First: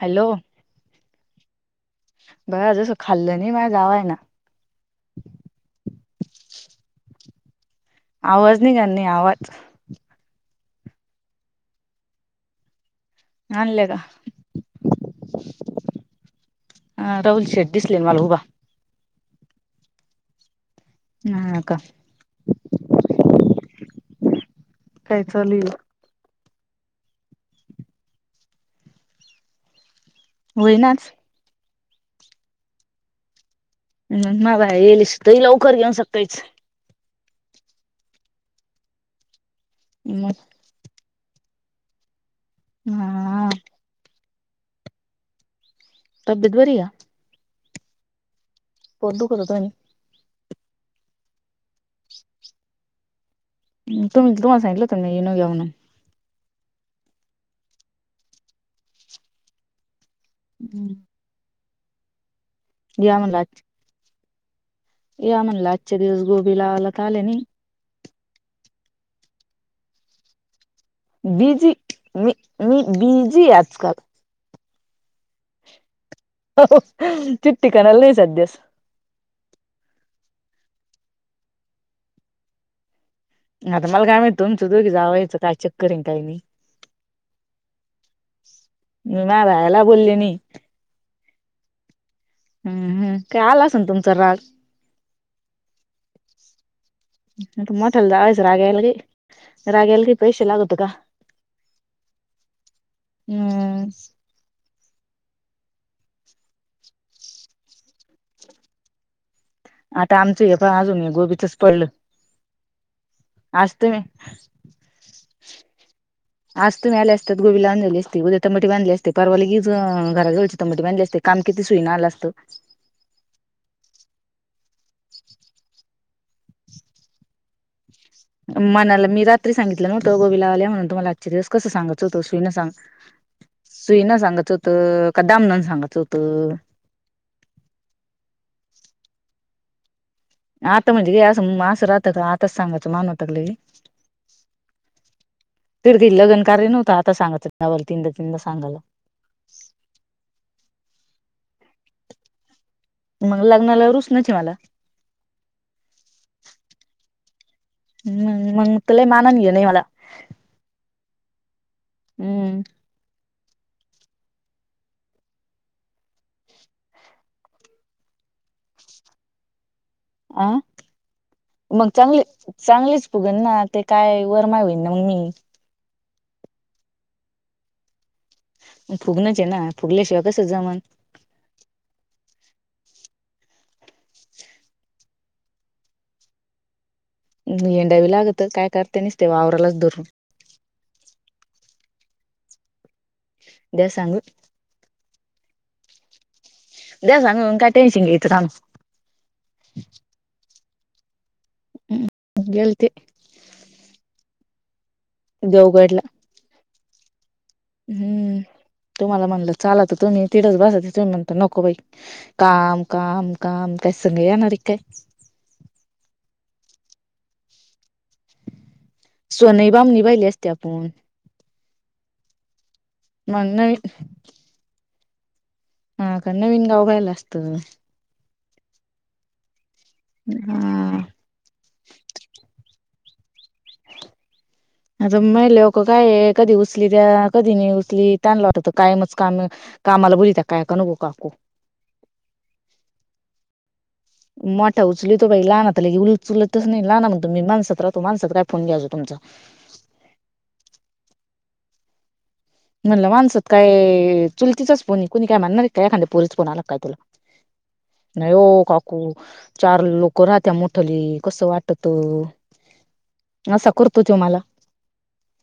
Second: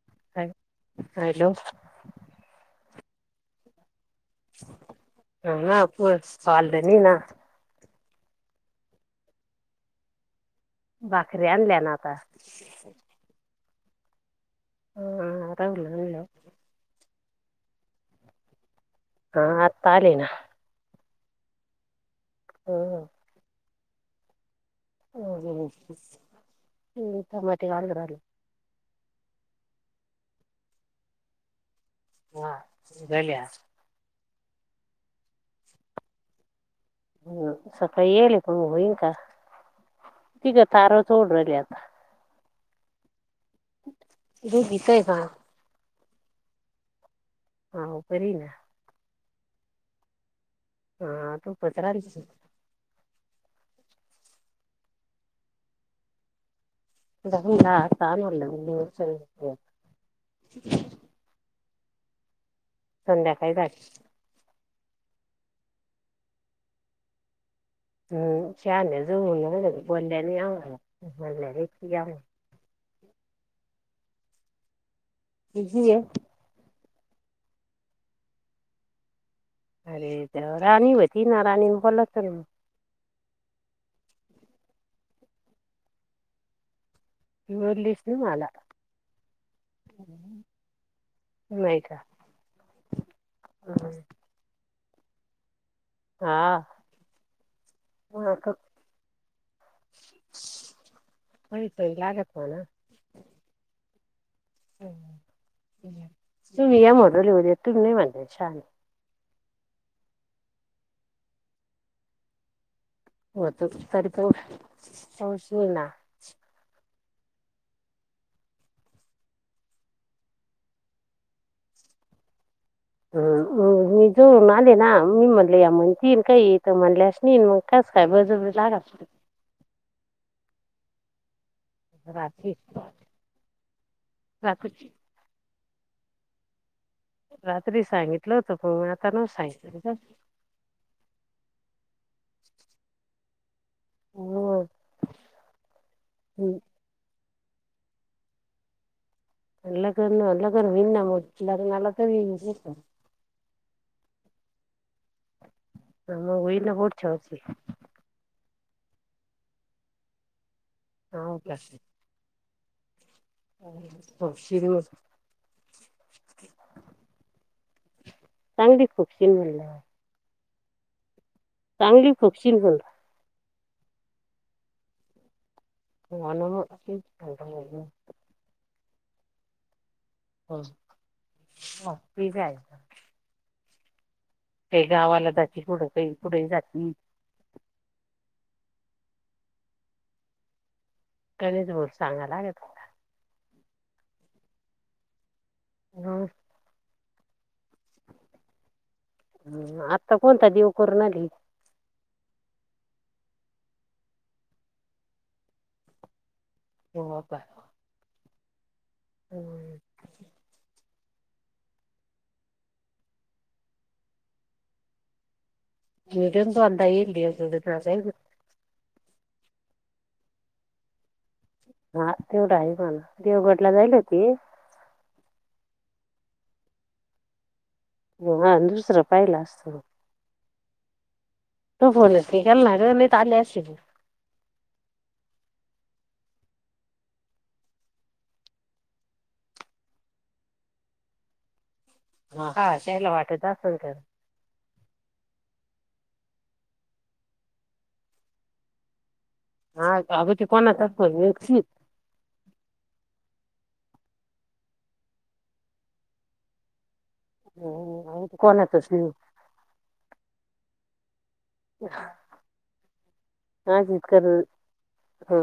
Hello hello बाहेर जस खाल्लं नाही माह्या जावाया न ह अ पू पावालदनी ना [inaudible] आवाज नाही करणे आवाज भाकरी आणल्या न आता आणल्या का हा ह आरामल नल [inaudible] अ राहुल शेठ दिसले मला उभा हा आता आलेन ह का हम् ह काय ह चालूल ह टमाटे गाजर होईनाच झालया ना बा येलस त लवकर घेऊन शकताच [inaudible] हम् सकाळी येईल हे होईल का मग तीघच सोडु राहीले आता हां दुध विकाय का तब्येत बरी आहे का हा बरी आहे ना दुखव होत काही हा तू पचरालस [inaudible] तुम्ही तुम्हाला सांगितलं त ईनो घ्या म्हणून अ तानला हम्म संध्याकाळ झाली या म्हणलं आजच्या दिवस गोबी लावायला आले नाही हम्म शानान जाऊन बोलल्याने आ [inaudible] बिझी बिझी आजकाल बिझी आहे चिठ्ठी करायले नाही सध्यास अरे तर राणी होती ना राणीन बोलायचं न- आता मला काय माहीत तुमचं दोघी जावायायच काय चक्कर आहे काही नाही- बोललीच ना मला. ना रायला [unintelligible] बोलली नाही हम्य का [unintelligible] हम्म हम् काय आला अस ना हं. तुमचा राग हां मोठाल्या जावायचा राग यायले लगे राग यायले काय पैसे लागते का होई तर हम् तुम्ही यामड लव दे तुम्ही नाही म्हजेस आणि आता आमचं हे प अजून गोबीचच पडलं हो त आज तुम्ही तरी प पौश ना त गोबी बांधलेली असते उद्या तमटी बांधली असते परवागी ग घराजवळची तमबट बांधले असते काम किती सुईना आला असते हो हम मी जरून आले ना मीमले या म्हण तीन काही येतं म्हणल्या न मग कास काय बळजबरी लागत मनाला मी रात्री सांगितलं नव्हतं गोबीला आल्या म्हणून तुमला आजचे दिवस कसं सांगाच होत सुई न रात्री सांग सुई न सांगाच होत रात्री कदाम न सांगायच होत रात्री सांगितलं होतो प आता न सांगितलं आता म्हणजे ग असं असं राहत आताच सांगाचं मानवताग तड काही हं. लगनकार्य नव्हतं आता सांगाच नवल तीनदा तीनदा सांगाला नलाकरण नकरर वि ना मो न तररी मग लग्नाला रुच नाही मला आम उई ना बढ च वशी म मग तुला मानान घे नाही मला हा उप हम्म. अ शर म चांगली खूपशी म्होलल्या अ मग चांगली खुपशील म्हणलं चांगलीच फुघण ना ते काय वरमावीन ना मग मी मण फुगणच आहे ना. फुगल्याशिवाय कसं हो जमन ते काय काही गावाला जा कुढं काही कुठे जात नाही. येंडावी लागत काय करते नसते वावरालाच धरून कणच बर सांगालागे तुला दया सांगू. हम्. द्या सांग काय टेन्शिंग घेेत काग हम् आता कोणता देव करून आली. हम् गलती देवगडला हो होता. हम्म तुम्हाला म्हणलं चाला मी तर तुम्ही तिडच बसत त म्हणता नको बाई काम काम काम काय संग येणारी काय दडंद अंद येईल दड स्वनई बाम निभहिले असते आपण हा तेवढा आहे पण मग देवगडला नवी जाईल होती. हा कन्णवीन गा उघायला असतं. हा दुसरं पाहिला असतं. हा. त फोलती का ना ग तले असस आता म्हहि लक काय कधी उचली त्या कधी नाही उचली तला वाटत काय मच काम कामाला बोलिवत्या कायका का नको काको हा, हा त्याला वाटत असल तर [inaudible] मोठा उचली तो बाई लाहनात ले उलचलतच नाही लाहना म्हग तुम्ही माणसात राहतो माणसात काय फोन घ्यायच तुमचा. [inaudible] हा अग ते कोणा असत श [inaudible] म्हणलं माणसत काय चुलतीच फोन कुणी काय म्हणणार आहे काय खांद पोरीच फो आला काय तुला [inaudible] अगं नाही. ते हो कोणाचाच नाही काकू चार लोक राहत्या मोठली कसं वाटतो [inaudible] हा चच [inaudible] कर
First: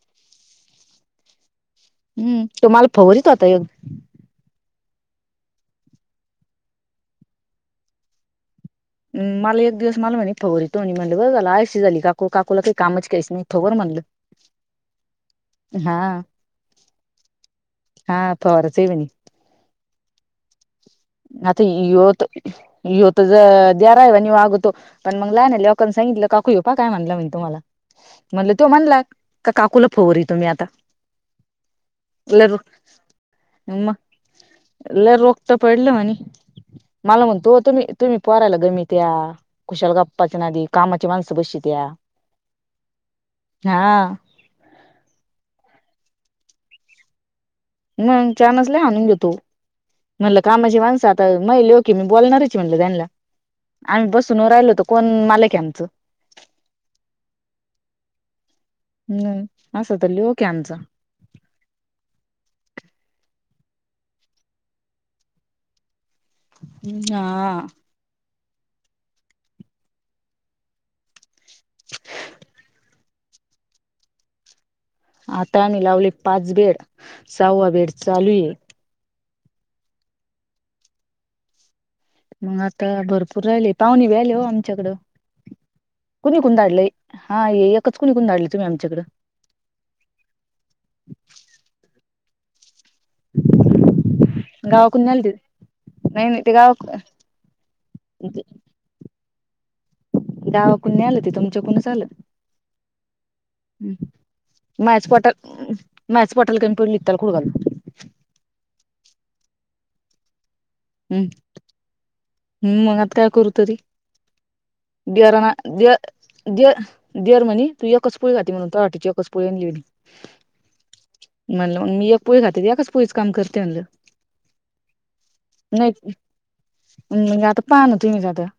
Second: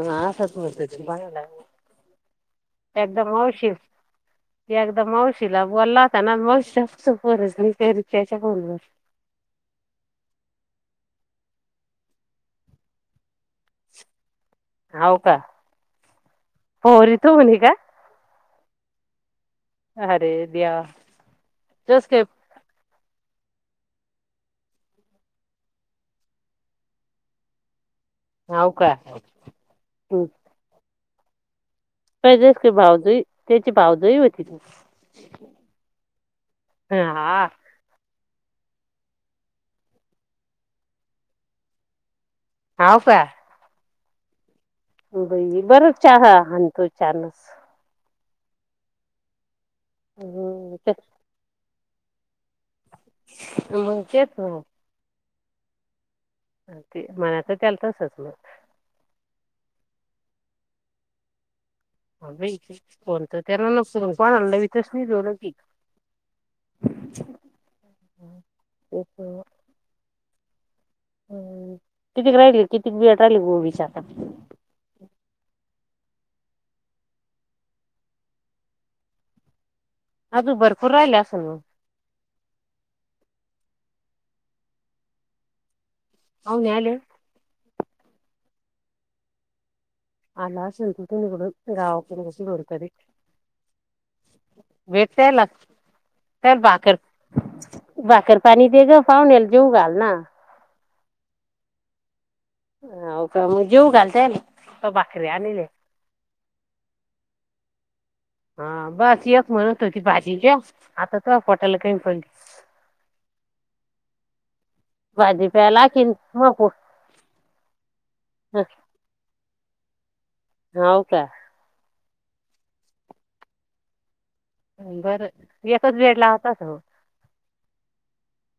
हाचतला हम्म तो मला [inaudible] फवरीत एकदम होता अवशष ते एकदम [inaudible] मावशीला ब लावताना मावशीच्यार र्च्या म मला एक दिवस मला म्हणे फगर य तो आणि म्हटलं बघला शी झाली काकू काकूला काही कामच करायच नाही फवर म्हणलं हाव का [inaudible] हा पोरी तो म्हणे का हा फर जवेणे [inaudible] [inaudible] अरे द्या [inaudible] मता यवत य ज द्याराहि वाग होतो पण मग लय ना लवकांना सांगितलं काकू ये पा काय म्हणलं म्हणे तुम्हाला [inaudible] [inaudible] म्हणल तो हाव का म्हणला का काकुला फोवर हं. तुम्ही आता. [inaudible] पण एलर जस काय भावजोई त्याची भावजोई होती ती एलर हगत. पडलं मला [inaudible] हा म्हणतो तुम्ही तुम्ही पारायला गमीित्या कुशाल गप्पाच्या नादी कामाची माणसं बशीित या [inaudible] ह का. [inaudible] हा. बई बरंच चहा [unintelligible] चानस [unintelligible] ग चानस लई आणून देतो, म्हणलं हम्म, कामाची ते माणसं आता माई ल्योक ये मी बोलणारच ची म्हणलं त्यानला मग आम्ही तेच बसून राहिलो तो कोण मालक ये आमचं अ ते [unintelligible] त्याला तसच मी हम्म असं त ल्योक ये आमचा हा बई [unintelligible] कोणत [unintelligible] कोणला लावितच नई [unintelligible] हम् आ [unintelligible] [unintelligible] कितीक राहिली, कितीक बिया टाकली गोबीच्या आता आता आम्ही लावले पाच बेड, सहावा बेड चालू ये अजून भरपूर राहिले असेल मंग मंग आता भरपूर राहिले, पाहुणे बी आले हो आमच्याकडं कुणी कुणी पाहुणे धाडलंय, आले हा हे एकच कुणीकून धाडले तुम्ही आमच्याकड आला आसन [unintelligible] कुणीकडून गावा [unintelligible] गावाकडून भेट नाही आले ते तयला नाही नाही ते [unintelligible] गावा बाकर भाकर पाणी दे ग, पाहुन्याला जेऊ घाल ना कुणी आलं ते तुमच्या कुणीच आल? अ हौ का मग जेवू घाल तयाला मॅच पटल उ मॅच पटल [unintelligible] की तेला [unintelligible] हा बास, एक म्हणत होती भाजी घ्या, आता तोया पोटाला काही प हम्म मंग आता काय करू तरी भाजी देअराणा प्यायला दे आखीन मग दे पोट देअर म्हणी तू एकचपोळी खाती म्हणून तुया वाटीची एकच पोळी आणली हाव का? म्हणी म्हणलं मग मी एक पोळी खाते, [unintelligible] एकाच पोळीच काम करते म्हणलं बरं. नाई एकच बेड लावतात हो. नाही आता पहा ना तुम्हीच आता [inaudible]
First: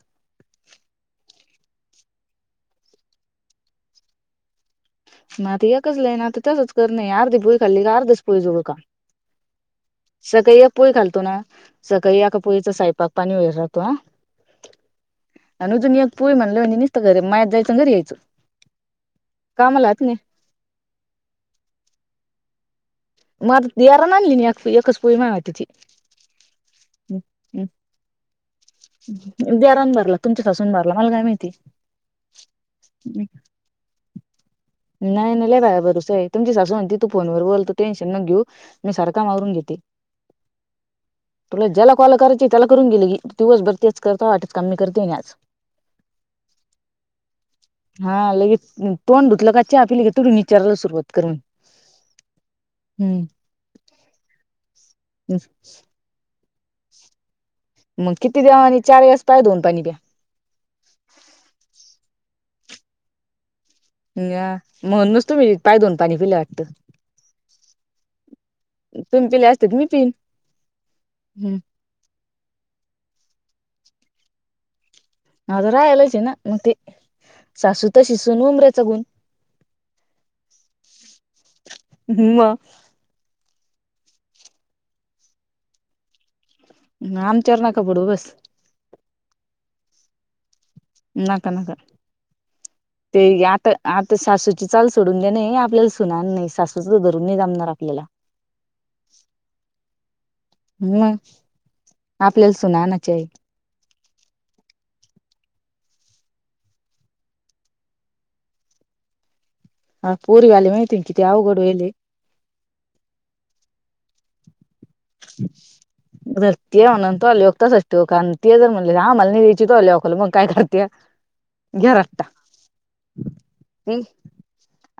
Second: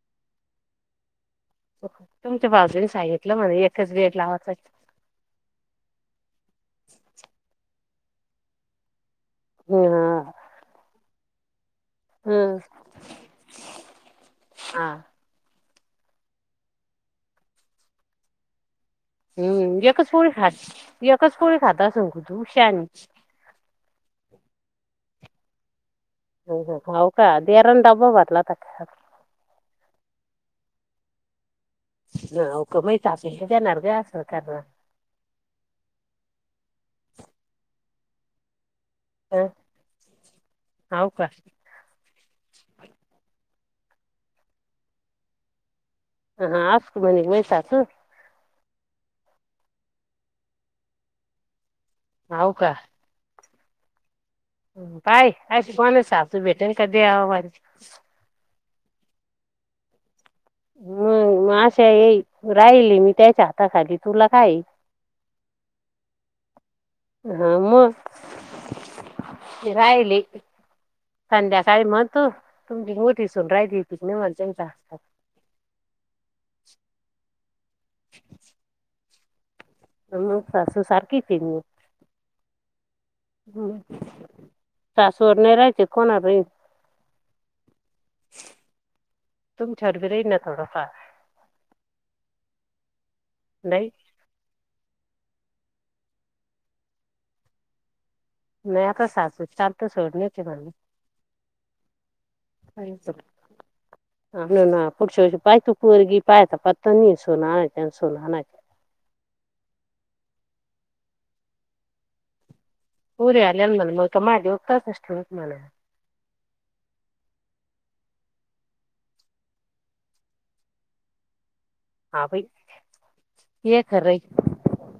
[unintelligible] तुमच्या बाजूनी सांगितलं म्हणे एकच गेट लावाचाय ना आता एकच लई ना, आता तसच करन ये, अर्धी पोळी खाल्ली का अर्धच पोळी जोग काम हं. सकायी एक पोळी खालतो ना सकाळी एका हं. पोळीचा सयपाक पाणी वैर राहतो हा हां. आणि जून एक पुरी म्हणलं म्ह नसत घर मायात जायचं घरी यायचं [inaudible] हम् कामाला हात एकच नाही पोळी खा, एकच पोळी खात असन [unintelligible] शानी माझ तेरान [unintelligible] एकच पोळी मा तिची ह ह हौ का? देरान डबा भरला का? देरान भरला तुमच्या सासून भरला मला काय माहिती न होक [unintelligible] ग असल करणार नाही नाही [unintelligible] बरोसा आहे, तुमची सासू म्हणती तू फोनवर बोल, तू टेन्शन नक घेऊ. मी सारका हं. मारून घेते, हाव का? तुला ज्याला कॉल कराचाय त्याला करून घे लगी दिवस भर तेच करता वाटत, काम मी करतेय न आज ह [unintelligible] उ तोड धुतलं का, च्या पिली का, [unintelligible] विचाराला सुरुवात करन हाव का? उम काय अशी कोणाची सासू भेटेल का देवावानी? मग किती देवावाणी चार वेळेस पाय धुऊन पाणी प्या [unintelligible] अशा ये राहिली न त्याच्यात न्या म्हणूनच तुम्ही पाय धून पाणी पिले वाटतं हा मग तुम्ही पिले असते तर मी पिईन राहिली संध्याकाळी म तू तुमची मु दिसून राहिली [unintelligible] हा तर राहायलाच हेना मग ते सासू तशी सून उमऱ्याचा गुण. म सासू सारखीच हे मी. मग हम्म. सासू [unintelligible] आमच्यावर नका पडु बस. तुमच्यावर बी राहिनात. नका, नका. ते आता, नाही आता सासूची चाल सोडून दे्याणे आपल्याला सुना नाही सासूचं तर धरून नाही जमणार आपल्याला. नाही आता सासू चाल तर सोडणी - - मग आपल्याला सुना आणायच्या हैत. आम ना पुढच्या व पाय तू पोरगी पायता पत्ता नाही सुना आणायच्या अन् सुना आणायच्या. [inaudible] हा [unintelligible] माहिती किती अवघड व्हायलय. पुरी याल्या मग तर माझ्या [unintelligible] उद ते म्हणून त्यो ल्योक तसाच ठिवू का ते जर म्हणले आम्हाला नि द्यायची तूया लेकाला मग काय करत्या. घरात हा [inaudible] बाई ये खरं आहे,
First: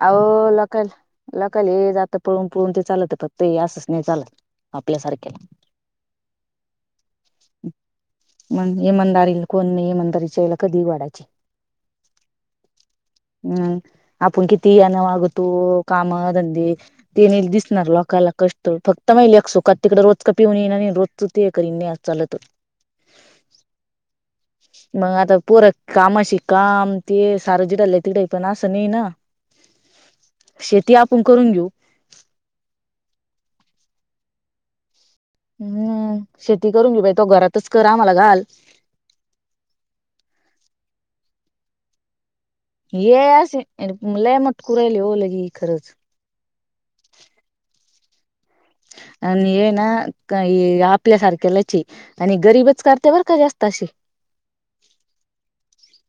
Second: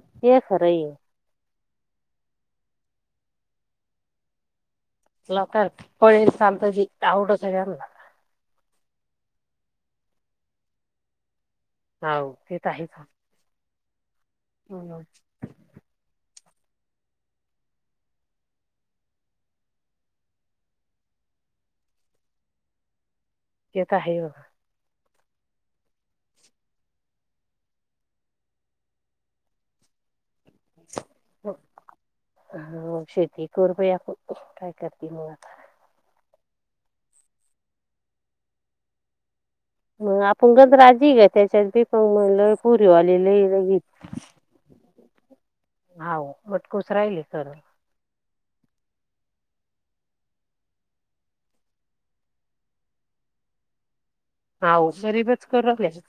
आओ ये खरं लोकाला, आहे. लोकाला. काले जात पळून पळून ते चालत फक्त असंच नाही चालत. आपल्यासारख्या लोकांना पळेल चालतं जी आवडत आहे यांना मण इमाणदारील - - कोण नाही म्हणुनतर कधी वाडाचे हाव तेे तर हाईच. ह आपण किती यान वागतो काम धं द ते नाही दिसणार लोकाला कष्ट फक्त माई लेक - - तिकडे रोज का पिऊन येणार आणि रोजच ते करीन नाही चालत. ते तर आहे बाबा. मग आता पोर कामाशी काम ते सारं जिडला तिडाई पण असं नाही ना. [inaudible] शेती आपण करून घेऊ. शेती कर बया पण काय करायच. हम्म. शेती करून घे बाई तो घरातच कर आम्हाला घाल. मग आपण [unintelligible] म्हणलं. ये पूरीवाले लय असे लगीच - लय मटकू - राहिले हो लगी खरंच. हाव बटकुस राहिले सर - - [inaudible] आण हे ना हे आपल्यासारख्यालच हे आणि गरीबच करते बर का जास्त अशे हाव गरीबच करू राहिले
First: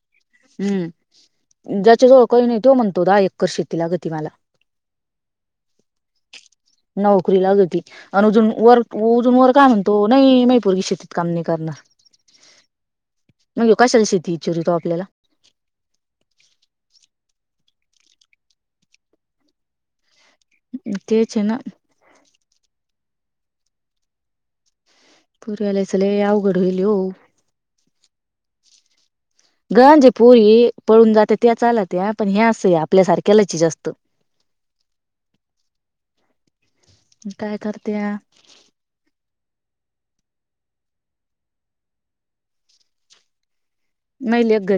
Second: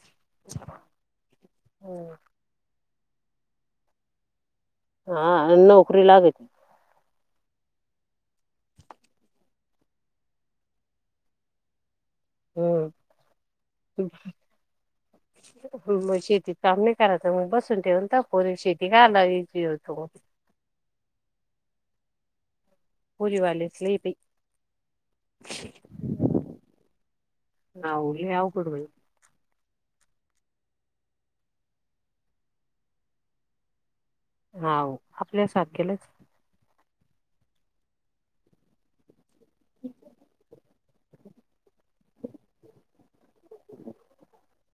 [inaudible] हम्म. ज्याच्या जवळ कोनी नाही तो म्हण दहा एक्कर शेती लागती मला. हा. नौकरी लागत. नौकरी लागती आणि अजून वर उजून वर काय म्हणतो नाही मै पूरगी शेतीत काम नाही करणार. मग यो कशाला शेती इचारितो आपल्याला. ह मग शेतीत काम नहीं करायच मग बस. ठेवनत पोरी शेती काएला विचारीतो. तेच ना. पोरी वालेच लई येती. पोरी वाल्यांच लई अवघड होईले हो. नाहो. लई अवघड होय. गंजे पुयी पळून जाते त्या चालात या पण हे असं आपल्यासारख्या लाच जास्त. हा आपल्यासारखेलाच. काय करत्या? हम [inaudible] [inaudible] मई लेक घरी - -